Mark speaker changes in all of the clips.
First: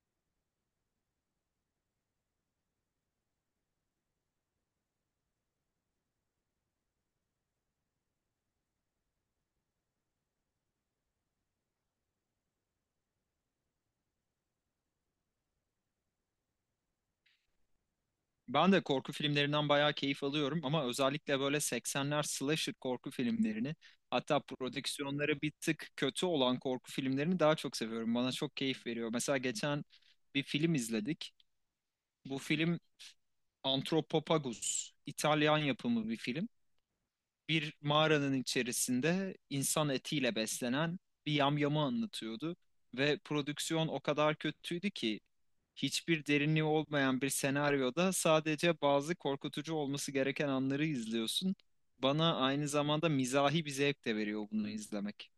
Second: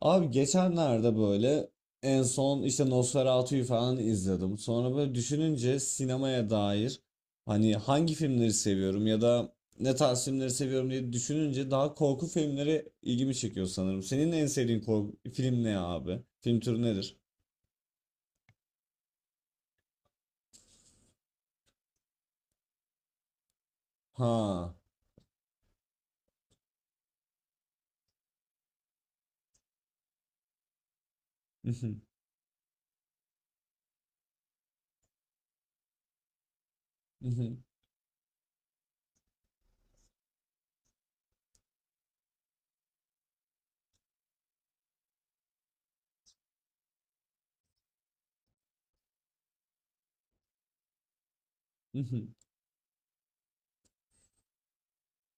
Speaker 1: Abi geçenlerde böyle en son işte Nosferatu'yu falan izledim. Sonra böyle düşününce sinemaya dair hani hangi filmleri seviyorum ya da ne tarz filmleri seviyorum diye düşününce daha korku filmleri ilgimi çekiyor sanırım. Senin en sevdiğin korku film ne abi? Film türü nedir?
Speaker 2: Ben de korku filmlerinden bayağı keyif alıyorum ama özellikle böyle 80'ler slasher korku filmlerini hatta
Speaker 1: Ha.
Speaker 2: prodüksiyonları bir tık kötü olan korku filmlerini daha çok seviyorum. Bana çok keyif veriyor. Mesela geçen bir film izledik. Bu film Antropopagus, İtalyan yapımı bir film, bir mağaranın içerisinde insan etiyle beslenen bir yamyamı anlatıyordu. Ve prodüksiyon o kadar kötüydü ki hiçbir derinliği olmayan bir senaryoda sadece bazı korkutucu olması gereken anları izliyorsun. Bana aynı zamanda mizahi bir zevk de veriyor bunu izlemek.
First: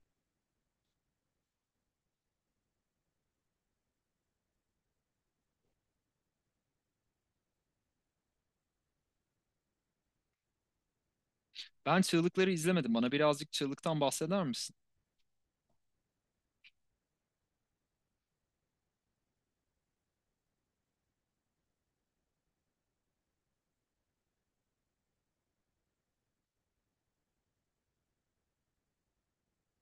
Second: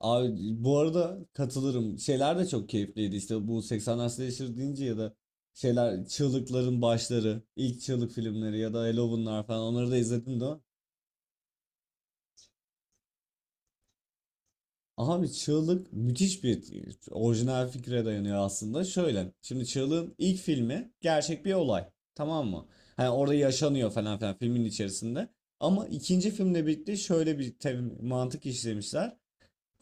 Speaker 1: Abi bu arada katılırım. Şeyler de çok keyifliydi. İşte bu 80'ler slasher deyince ya da şeyler çığlıkların başları, ilk çığlık filmleri ya da Halloween'lar falan onları da izledim de.
Speaker 2: Ben çığlıkları izlemedim. Bana birazcık çığlıktan bahseder misin?
Speaker 1: Abi çığlık müthiş bir orijinal fikre dayanıyor aslında. Şöyle. Şimdi çığlığın ilk filmi gerçek bir olay. Tamam mı? Hani orada yaşanıyor falan filan filmin içerisinde. Ama ikinci filmle birlikte şöyle bir mantık işlemişler.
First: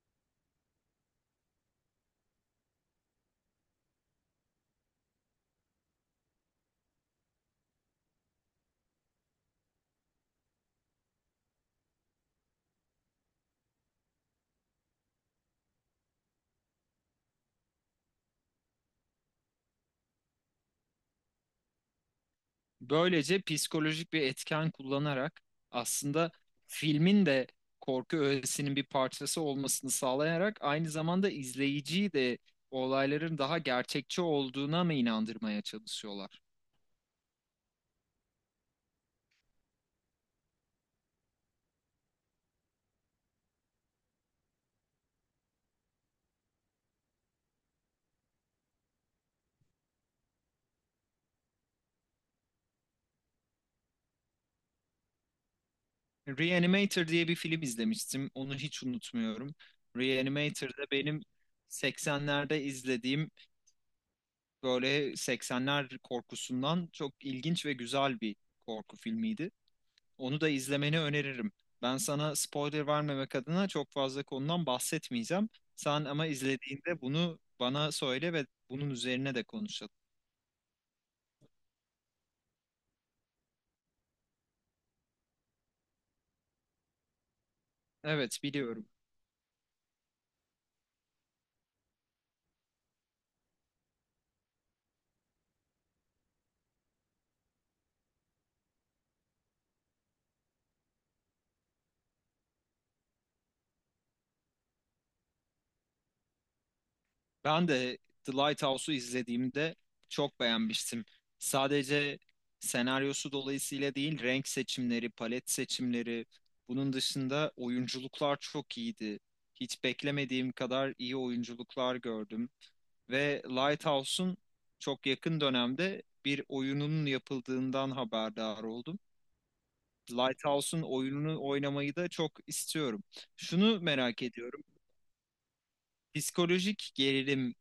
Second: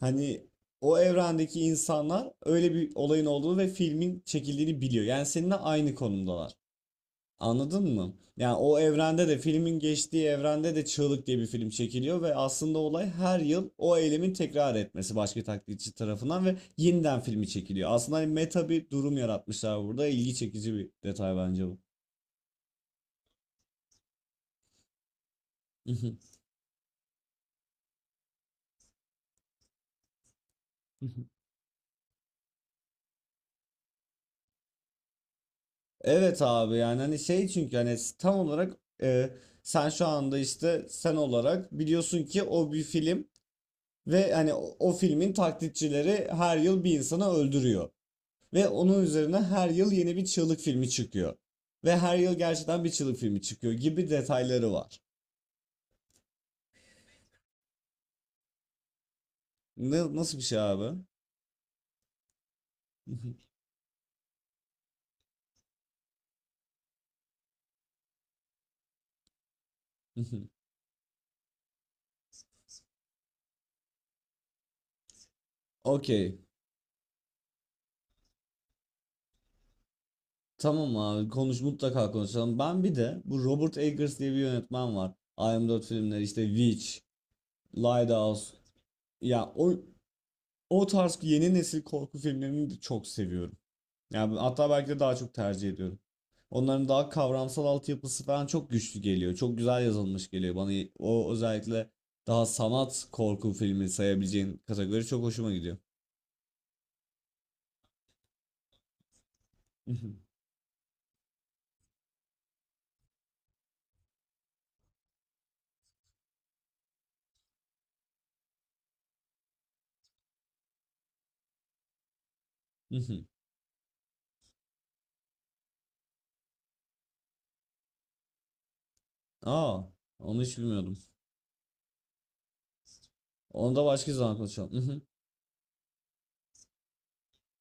Speaker 1: Hani o evrendeki insanlar öyle bir olayın olduğunu ve filmin çekildiğini biliyor. Yani seninle aynı konumdalar. Anladın mı? Yani o evrende de filmin geçtiği evrende de Çığlık diye bir film çekiliyor ve aslında olay her yıl o eylemin tekrar etmesi başka taklitçi tarafından ve yeniden filmi çekiliyor. Aslında hani meta bir durum yaratmışlar burada. İlgi çekici bir detay bence bu.
Speaker 2: Böylece psikolojik bir etken kullanarak aslında filmin de korku öğesinin bir parçası olmasını sağlayarak aynı zamanda izleyiciyi de olayların daha gerçekçi olduğuna mı inandırmaya
Speaker 1: Evet
Speaker 2: çalışıyorlar?
Speaker 1: abi yani hani şey çünkü hani tam olarak e, sen şu anda işte sen olarak biliyorsun ki o bir film. Ve hani o filmin taklitçileri her yıl bir insanı öldürüyor. Ve onun üzerine her yıl yeni bir çığlık filmi çıkıyor. Ve her yıl gerçekten bir çığlık filmi çıkıyor gibi detayları var.
Speaker 2: Reanimator diye bir film izlemiştim. Onu hiç unutmuyorum.
Speaker 1: Ne, nasıl bir şey
Speaker 2: Reanimator'da
Speaker 1: abi?
Speaker 2: benim 80'lerde izlediğim böyle 80'ler korkusundan çok ilginç ve güzel bir korku filmiydi. Onu da izlemeni öneririm. Ben sana spoiler vermemek adına çok fazla konudan bahsetmeyeceğim. Sen ama
Speaker 1: Okey.
Speaker 2: izlediğinde bunu bana söyle ve bunun üzerine de konuşalım.
Speaker 1: Tamam abi konuş mutlaka konuşalım. Ben bir de bu Robert Eggers diye bir yönetmen var. I Am 4 filmleri işte Witch,
Speaker 2: Evet,
Speaker 1: Lighthouse.
Speaker 2: biliyorum.
Speaker 1: Ya o tarz yeni nesil korku filmlerini de çok seviyorum. Yani hatta belki de daha çok tercih ediyorum. Onların daha kavramsal altyapısı falan çok güçlü geliyor. Çok güzel yazılmış geliyor bana. O özellikle daha sanat korku filmi sayabileceğin kategori çok hoşuma gidiyor.
Speaker 2: Ben de The Lighthouse'u izlediğimde çok beğenmiştim. Sadece senaryosu dolayısıyla değil, renk seçimleri, palet seçimleri, bunun dışında oyunculuklar çok iyiydi. Hiç beklemediğim kadar iyi oyunculuklar gördüm. Ve Lighthouse'un çok yakın dönemde bir oyununun yapıldığından haberdar oldum.
Speaker 1: Aa, onu hiç
Speaker 2: Lighthouse'un
Speaker 1: bilmiyordum.
Speaker 2: oyununu oynamayı da çok istiyorum.
Speaker 1: Onu
Speaker 2: Şunu
Speaker 1: da başka
Speaker 2: merak
Speaker 1: zaman
Speaker 2: ediyorum.
Speaker 1: konuşalım.
Speaker 2: Psikolojik gerilim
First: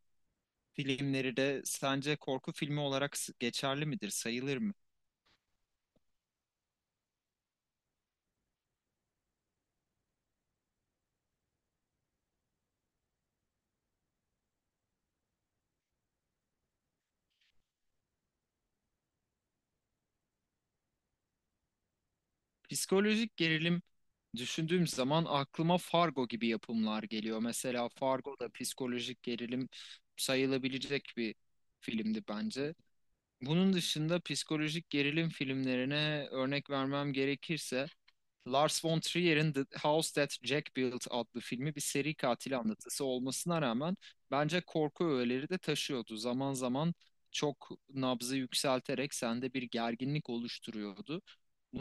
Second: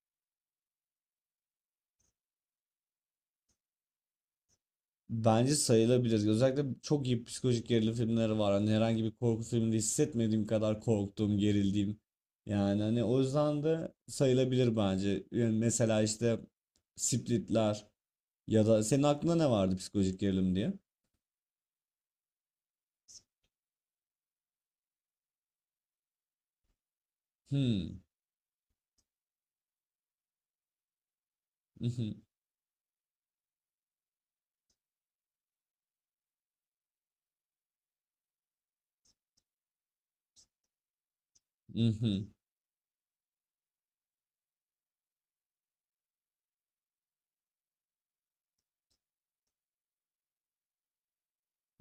Speaker 2: filmleri de sence korku filmi olarak geçerli midir, sayılır mı?
Speaker 1: Bence sayılabilir. Özellikle çok iyi psikolojik gerilim filmleri var. Hani herhangi bir korku filminde hissetmediğim kadar korktuğum, gerildiğim. Yani hani o yüzden de sayılabilir bence. Yani mesela işte Splitler. Ya da senin aklında ne vardı psikolojik gerilim diye?
Speaker 2: Psikolojik gerilim düşündüğüm zaman aklıma Fargo gibi yapımlar geliyor. Mesela
Speaker 1: Hmm.
Speaker 2: Fargo da psikolojik gerilim sayılabilecek bir
Speaker 1: Mhm,
Speaker 2: filmdi bence. Bunun dışında psikolojik gerilim filmlerine örnek vermem gerekirse Lars von Trier'in The House That Jack Built adlı filmi bir seri
Speaker 1: mhm,
Speaker 2: katil anlatısı olmasına rağmen bence korku öğeleri de taşıyordu. Zaman zaman çok nabzı yükselterek sende bir gerginlik oluşturuyordu.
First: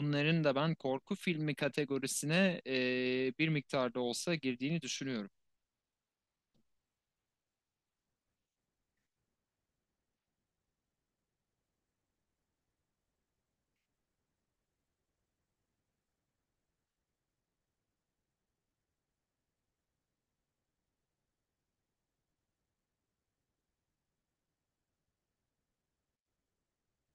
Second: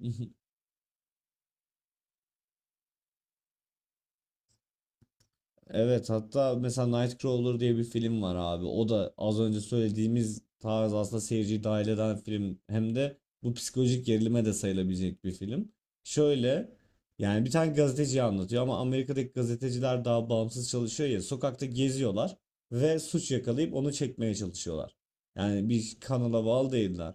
Speaker 1: mhm.
Speaker 2: da ben korku filmi kategorisine bir miktarda olsa girdiğini düşünüyorum.
Speaker 1: Evet hatta mesela Nightcrawler diye bir film var abi. O da az önce söylediğimiz tarz aslında seyirciyi dahil eden film. Hem de bu psikolojik gerilime de sayılabilecek bir film. Şöyle yani bir tane gazeteciyi anlatıyor ama Amerika'daki gazeteciler daha bağımsız çalışıyor ya. Sokakta geziyorlar ve suç yakalayıp onu çekmeye çalışıyorlar. Yani bir kanala bağlı değiller.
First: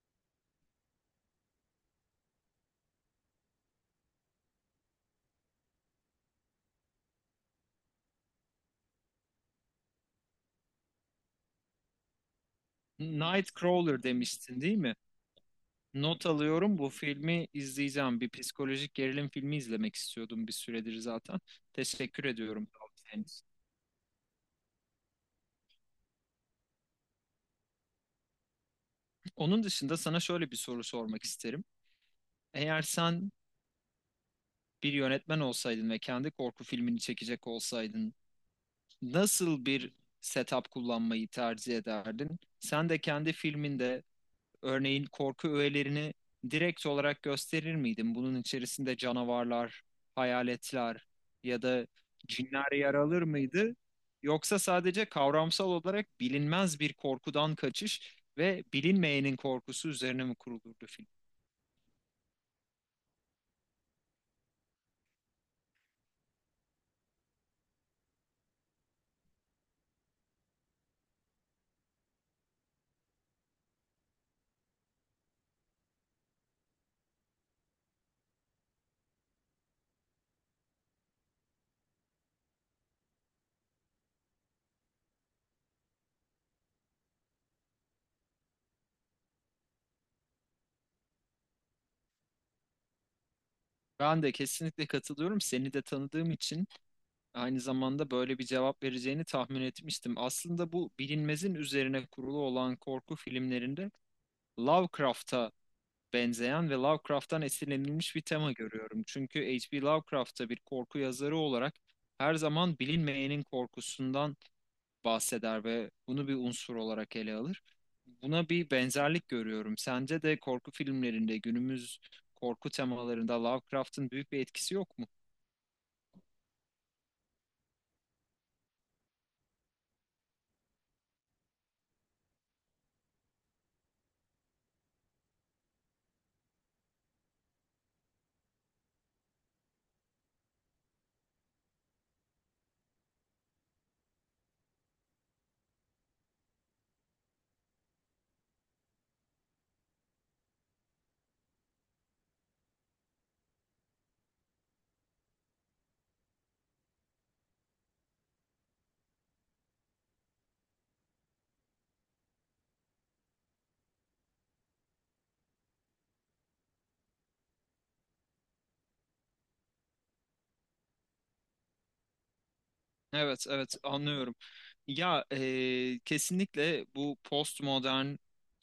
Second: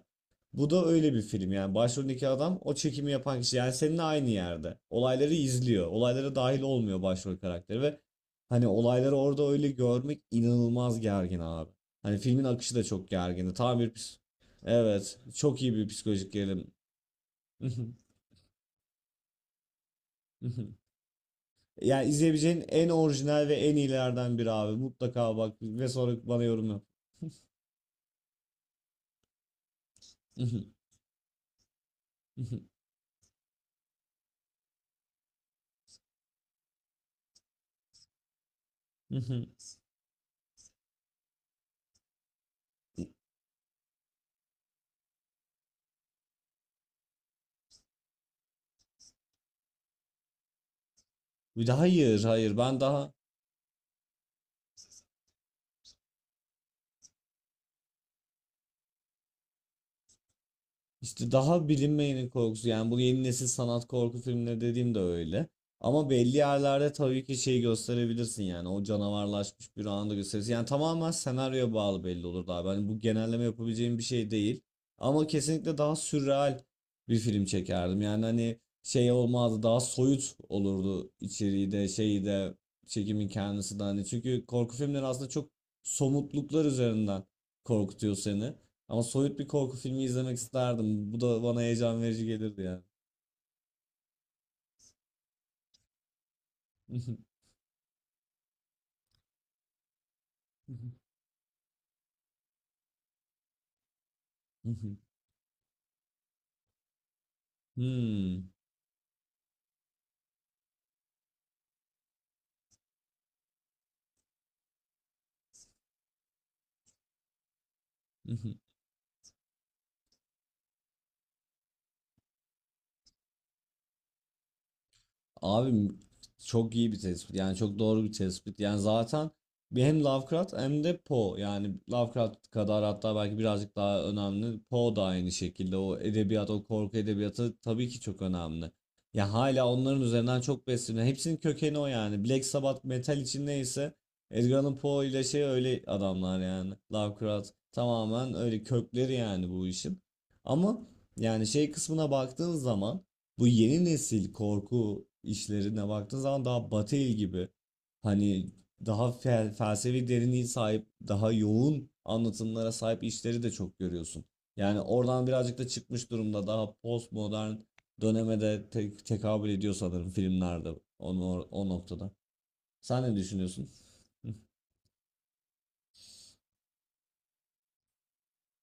Speaker 1: Bu da öyle bir film yani başroldeki adam o çekimi yapan kişi yani seninle aynı yerde. Olayları izliyor. Olaylara dahil olmuyor başrol karakteri ve hani olayları orada öyle görmek inanılmaz gergin abi. Hani filmin akışı da çok gergindi. Tam bir
Speaker 2: Nightcrawler
Speaker 1: pis-
Speaker 2: demiştin değil mi?
Speaker 1: Evet, çok iyi bir
Speaker 2: Not
Speaker 1: psikolojik gerilim.
Speaker 2: alıyorum. Bu filmi izleyeceğim. Bir psikolojik gerilim filmi izlemek istiyordum bir süredir zaten.
Speaker 1: Yani
Speaker 2: Teşekkür
Speaker 1: izleyebileceğin
Speaker 2: ediyorum
Speaker 1: en
Speaker 2: tavsiyeniz.
Speaker 1: orijinal ve en iyilerden biri abi. Mutlaka bak ve sonra bana yorum yap.
Speaker 2: Onun dışında sana şöyle bir soru sormak isterim. Eğer sen bir yönetmen olsaydın ve kendi korku filmini çekecek olsaydın, nasıl bir setup kullanmayı tercih ederdin? Sen de kendi filminde örneğin korku öğelerini direkt olarak gösterir miydin? Bunun içerisinde canavarlar, hayaletler ya
Speaker 1: Bir de
Speaker 2: da
Speaker 1: hayır, hayır.
Speaker 2: cinler
Speaker 1: Ben
Speaker 2: yer
Speaker 1: daha
Speaker 2: alır mıydı? Yoksa sadece kavramsal olarak bilinmez bir korkudan kaçış ve bilinmeyenin korkusu üzerine mi kurulurdu film?
Speaker 1: İşte daha bilinmeyenin korkusu yani bu yeni nesil sanat korku filmleri dediğim de öyle. Ama belli yerlerde tabii ki şeyi gösterebilirsin yani o canavarlaşmış bir anda da gösterirsin. Yani tamamen senaryoya bağlı belli olur abi. Hani bu genelleme yapabileceğim bir şey değil. Ama kesinlikle daha sürreal bir film çekerdim. Yani hani şey olmazdı daha soyut olurdu içeriği de şeyi de çekimin kendisi de hani. Çünkü korku filmleri aslında çok somutluklar üzerinden korkutuyor seni. Ama soyut bir korku filmi izlemek isterdim. Bu da bana heyecan verici gelirdi yani.
Speaker 2: Ben de kesinlikle katılıyorum. Seni de tanıdığım için aynı zamanda böyle bir cevap vereceğini tahmin etmiştim. Aslında bu bilinmezin üzerine kurulu olan korku filmlerinde Lovecraft'a benzeyen ve Lovecraft'tan esinlenilmiş bir
Speaker 1: Hmm.
Speaker 2: tema görüyorum. Çünkü H.P. Lovecraft'ta bir korku yazarı olarak her zaman bilinmeyenin korkusundan bahseder ve bunu bir unsur olarak ele alır. Buna bir benzerlik görüyorum. Sence de korku filmlerinde günümüz korku temalarında Lovecraft'ın büyük bir etkisi yok mu?
Speaker 1: Abi çok iyi bir tespit. Yani çok doğru bir tespit. Yani zaten bir hem Lovecraft hem de Poe. Yani Lovecraft kadar hatta belki birazcık daha önemli. Poe da aynı şekilde. O edebiyat, o korku edebiyatı tabii ki çok önemli. Ya hala onların üzerinden çok besleniyor. Hepsinin kökeni o yani. Black Sabbath metal için neyse Edgar Allan Poe ile şey öyle adamlar yani. Lovecraft tamamen öyle kökleri yani bu işin. Ama yani şey kısmına baktığın zaman bu yeni nesil korku işlerine baktığın zaman daha Batı el gibi hani daha felsefi derinliği sahip daha yoğun anlatımlara sahip işleri de çok görüyorsun. Yani oradan birazcık da çıkmış durumda daha postmodern döneme de tekabül ediyor sanırım filmlerde onu o noktada. Sen ne
Speaker 2: Evet,
Speaker 1: düşünüyorsun?
Speaker 2: evet anlıyorum. Kesinlikle bu postmodern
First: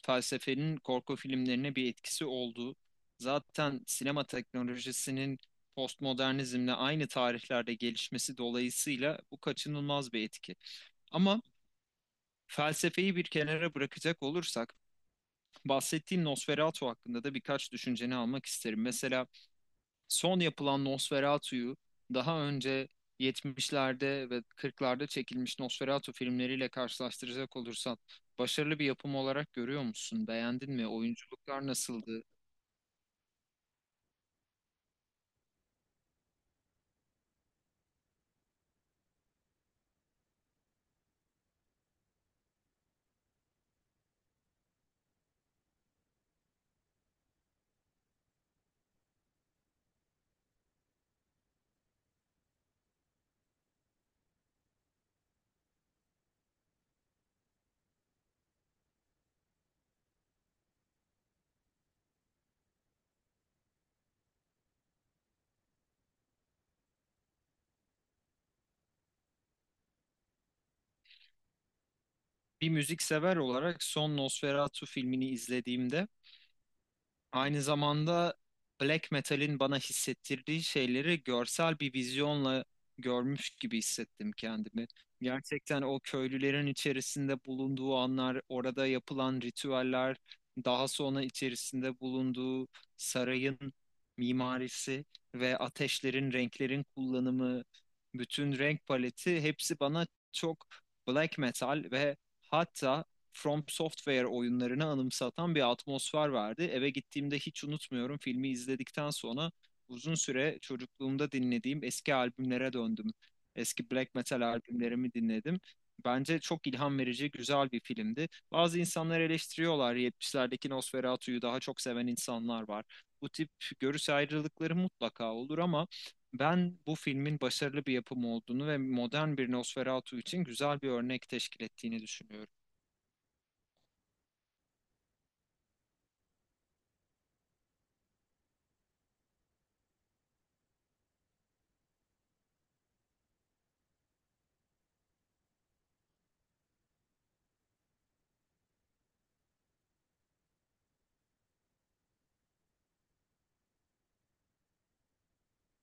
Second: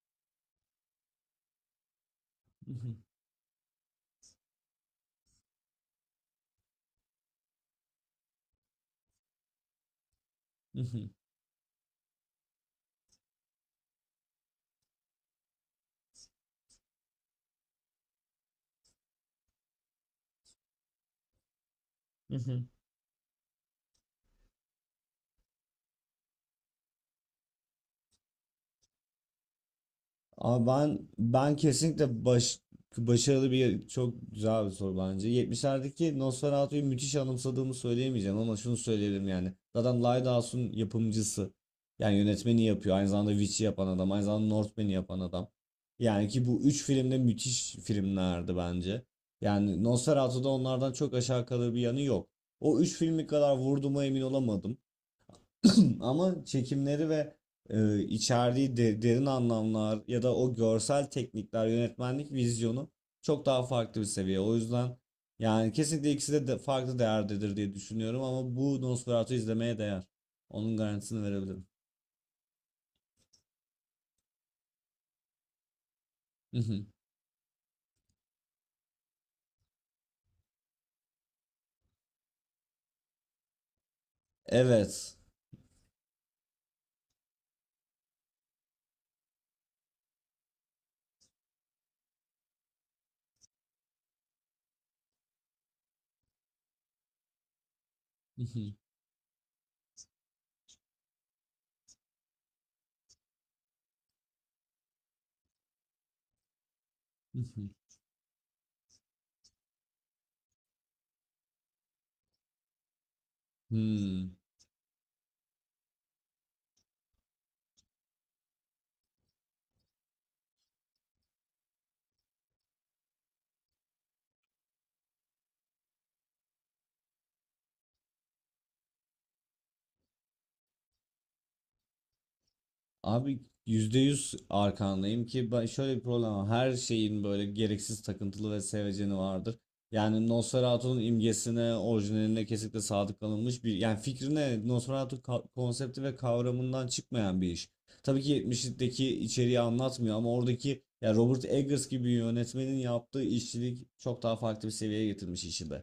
Speaker 2: felsefenin korku filmlerine bir etkisi oldu. Zaten sinema teknolojisinin postmodernizmle aynı tarihlerde gelişmesi dolayısıyla bu kaçınılmaz bir etki. Ama felsefeyi bir kenara bırakacak olursak bahsettiğin Nosferatu hakkında da birkaç düşünceni almak isterim. Mesela son yapılan Nosferatu'yu daha önce 70'lerde ve 40'larda çekilmiş Nosferatu filmleriyle karşılaştıracak olursan başarılı bir yapım olarak görüyor musun?
Speaker 1: Ama
Speaker 2: Beğendin mi?
Speaker 1: ben
Speaker 2: Oyunculuklar nasıldı?
Speaker 1: kesinlikle başarılı bir çok güzel bir soru bence. 70'lerdeki Nosferatu'yu müthiş anımsadığımı söyleyemeyeceğim ama şunu söyleyebilirim yani. Zaten Lighthouse'un yapımcısı. Yani yönetmeni yapıyor. Aynı zamanda Witch'i yapan adam. Aynı zamanda Northman'i yapan adam. Yani ki bu üç filmde müthiş filmlerdi bence. Yani Nosferatu'da onlardan çok aşağı kalır bir yanı yok. O üç filmi kadar vurduğuma emin olamadım. Ama çekimleri ve içeriği derin anlamlar ya da o görsel teknikler, yönetmenlik vizyonu çok daha farklı bir seviye. O yüzden yani kesinlikle ikisi de farklı değerdedir diye düşünüyorum ama bu Nosferatu izlemeye değer. Onun garantisini verebilirim.
Speaker 2: Bir müzik sever olarak son Nosferatu filmini izlediğimde aynı zamanda black metal'in bana hissettirdiği şeyleri görsel bir vizyonla görmüş gibi hissettim kendimi.
Speaker 1: Evet.
Speaker 2: Gerçekten o köylülerin içerisinde bulunduğu anlar, orada yapılan ritüeller, daha sonra içerisinde bulunduğu sarayın mimarisi ve ateşlerin, renklerin kullanımı, bütün renk paleti hepsi bana çok black metal ve hatta From Software oyunlarını anımsatan bir atmosfer vardı. Eve gittiğimde hiç unutmuyorum, filmi izledikten sonra uzun süre çocukluğumda dinlediğim eski albümlere döndüm. Eski black
Speaker 1: Hmm.
Speaker 2: metal albümlerimi dinledim. Bence çok ilham verici, güzel bir filmdi. Bazı insanlar eleştiriyorlar. 70'lerdeki Nosferatu'yu daha çok seven insanlar var. Bu tip görüş ayrılıkları mutlaka olur ama ben bu filmin başarılı bir yapım olduğunu ve modern bir Nosferatu için güzel bir örnek teşkil ettiğini düşünüyorum.
Speaker 1: Abi %100 arkandayım ki ben şöyle bir problem var. Her şeyin böyle gereksiz takıntılı ve seveceni vardır. Yani Nosferatu'nun imgesine, orijinaline kesinlikle sadık kalınmış bir yani fikrine Nosferatu konsepti ve kavramından çıkmayan bir iş. Tabii ki 70'deki içeriği anlatmıyor ama oradaki ya Robert Eggers gibi yönetmenin yaptığı işçilik çok daha farklı bir seviyeye getirmiş işi de.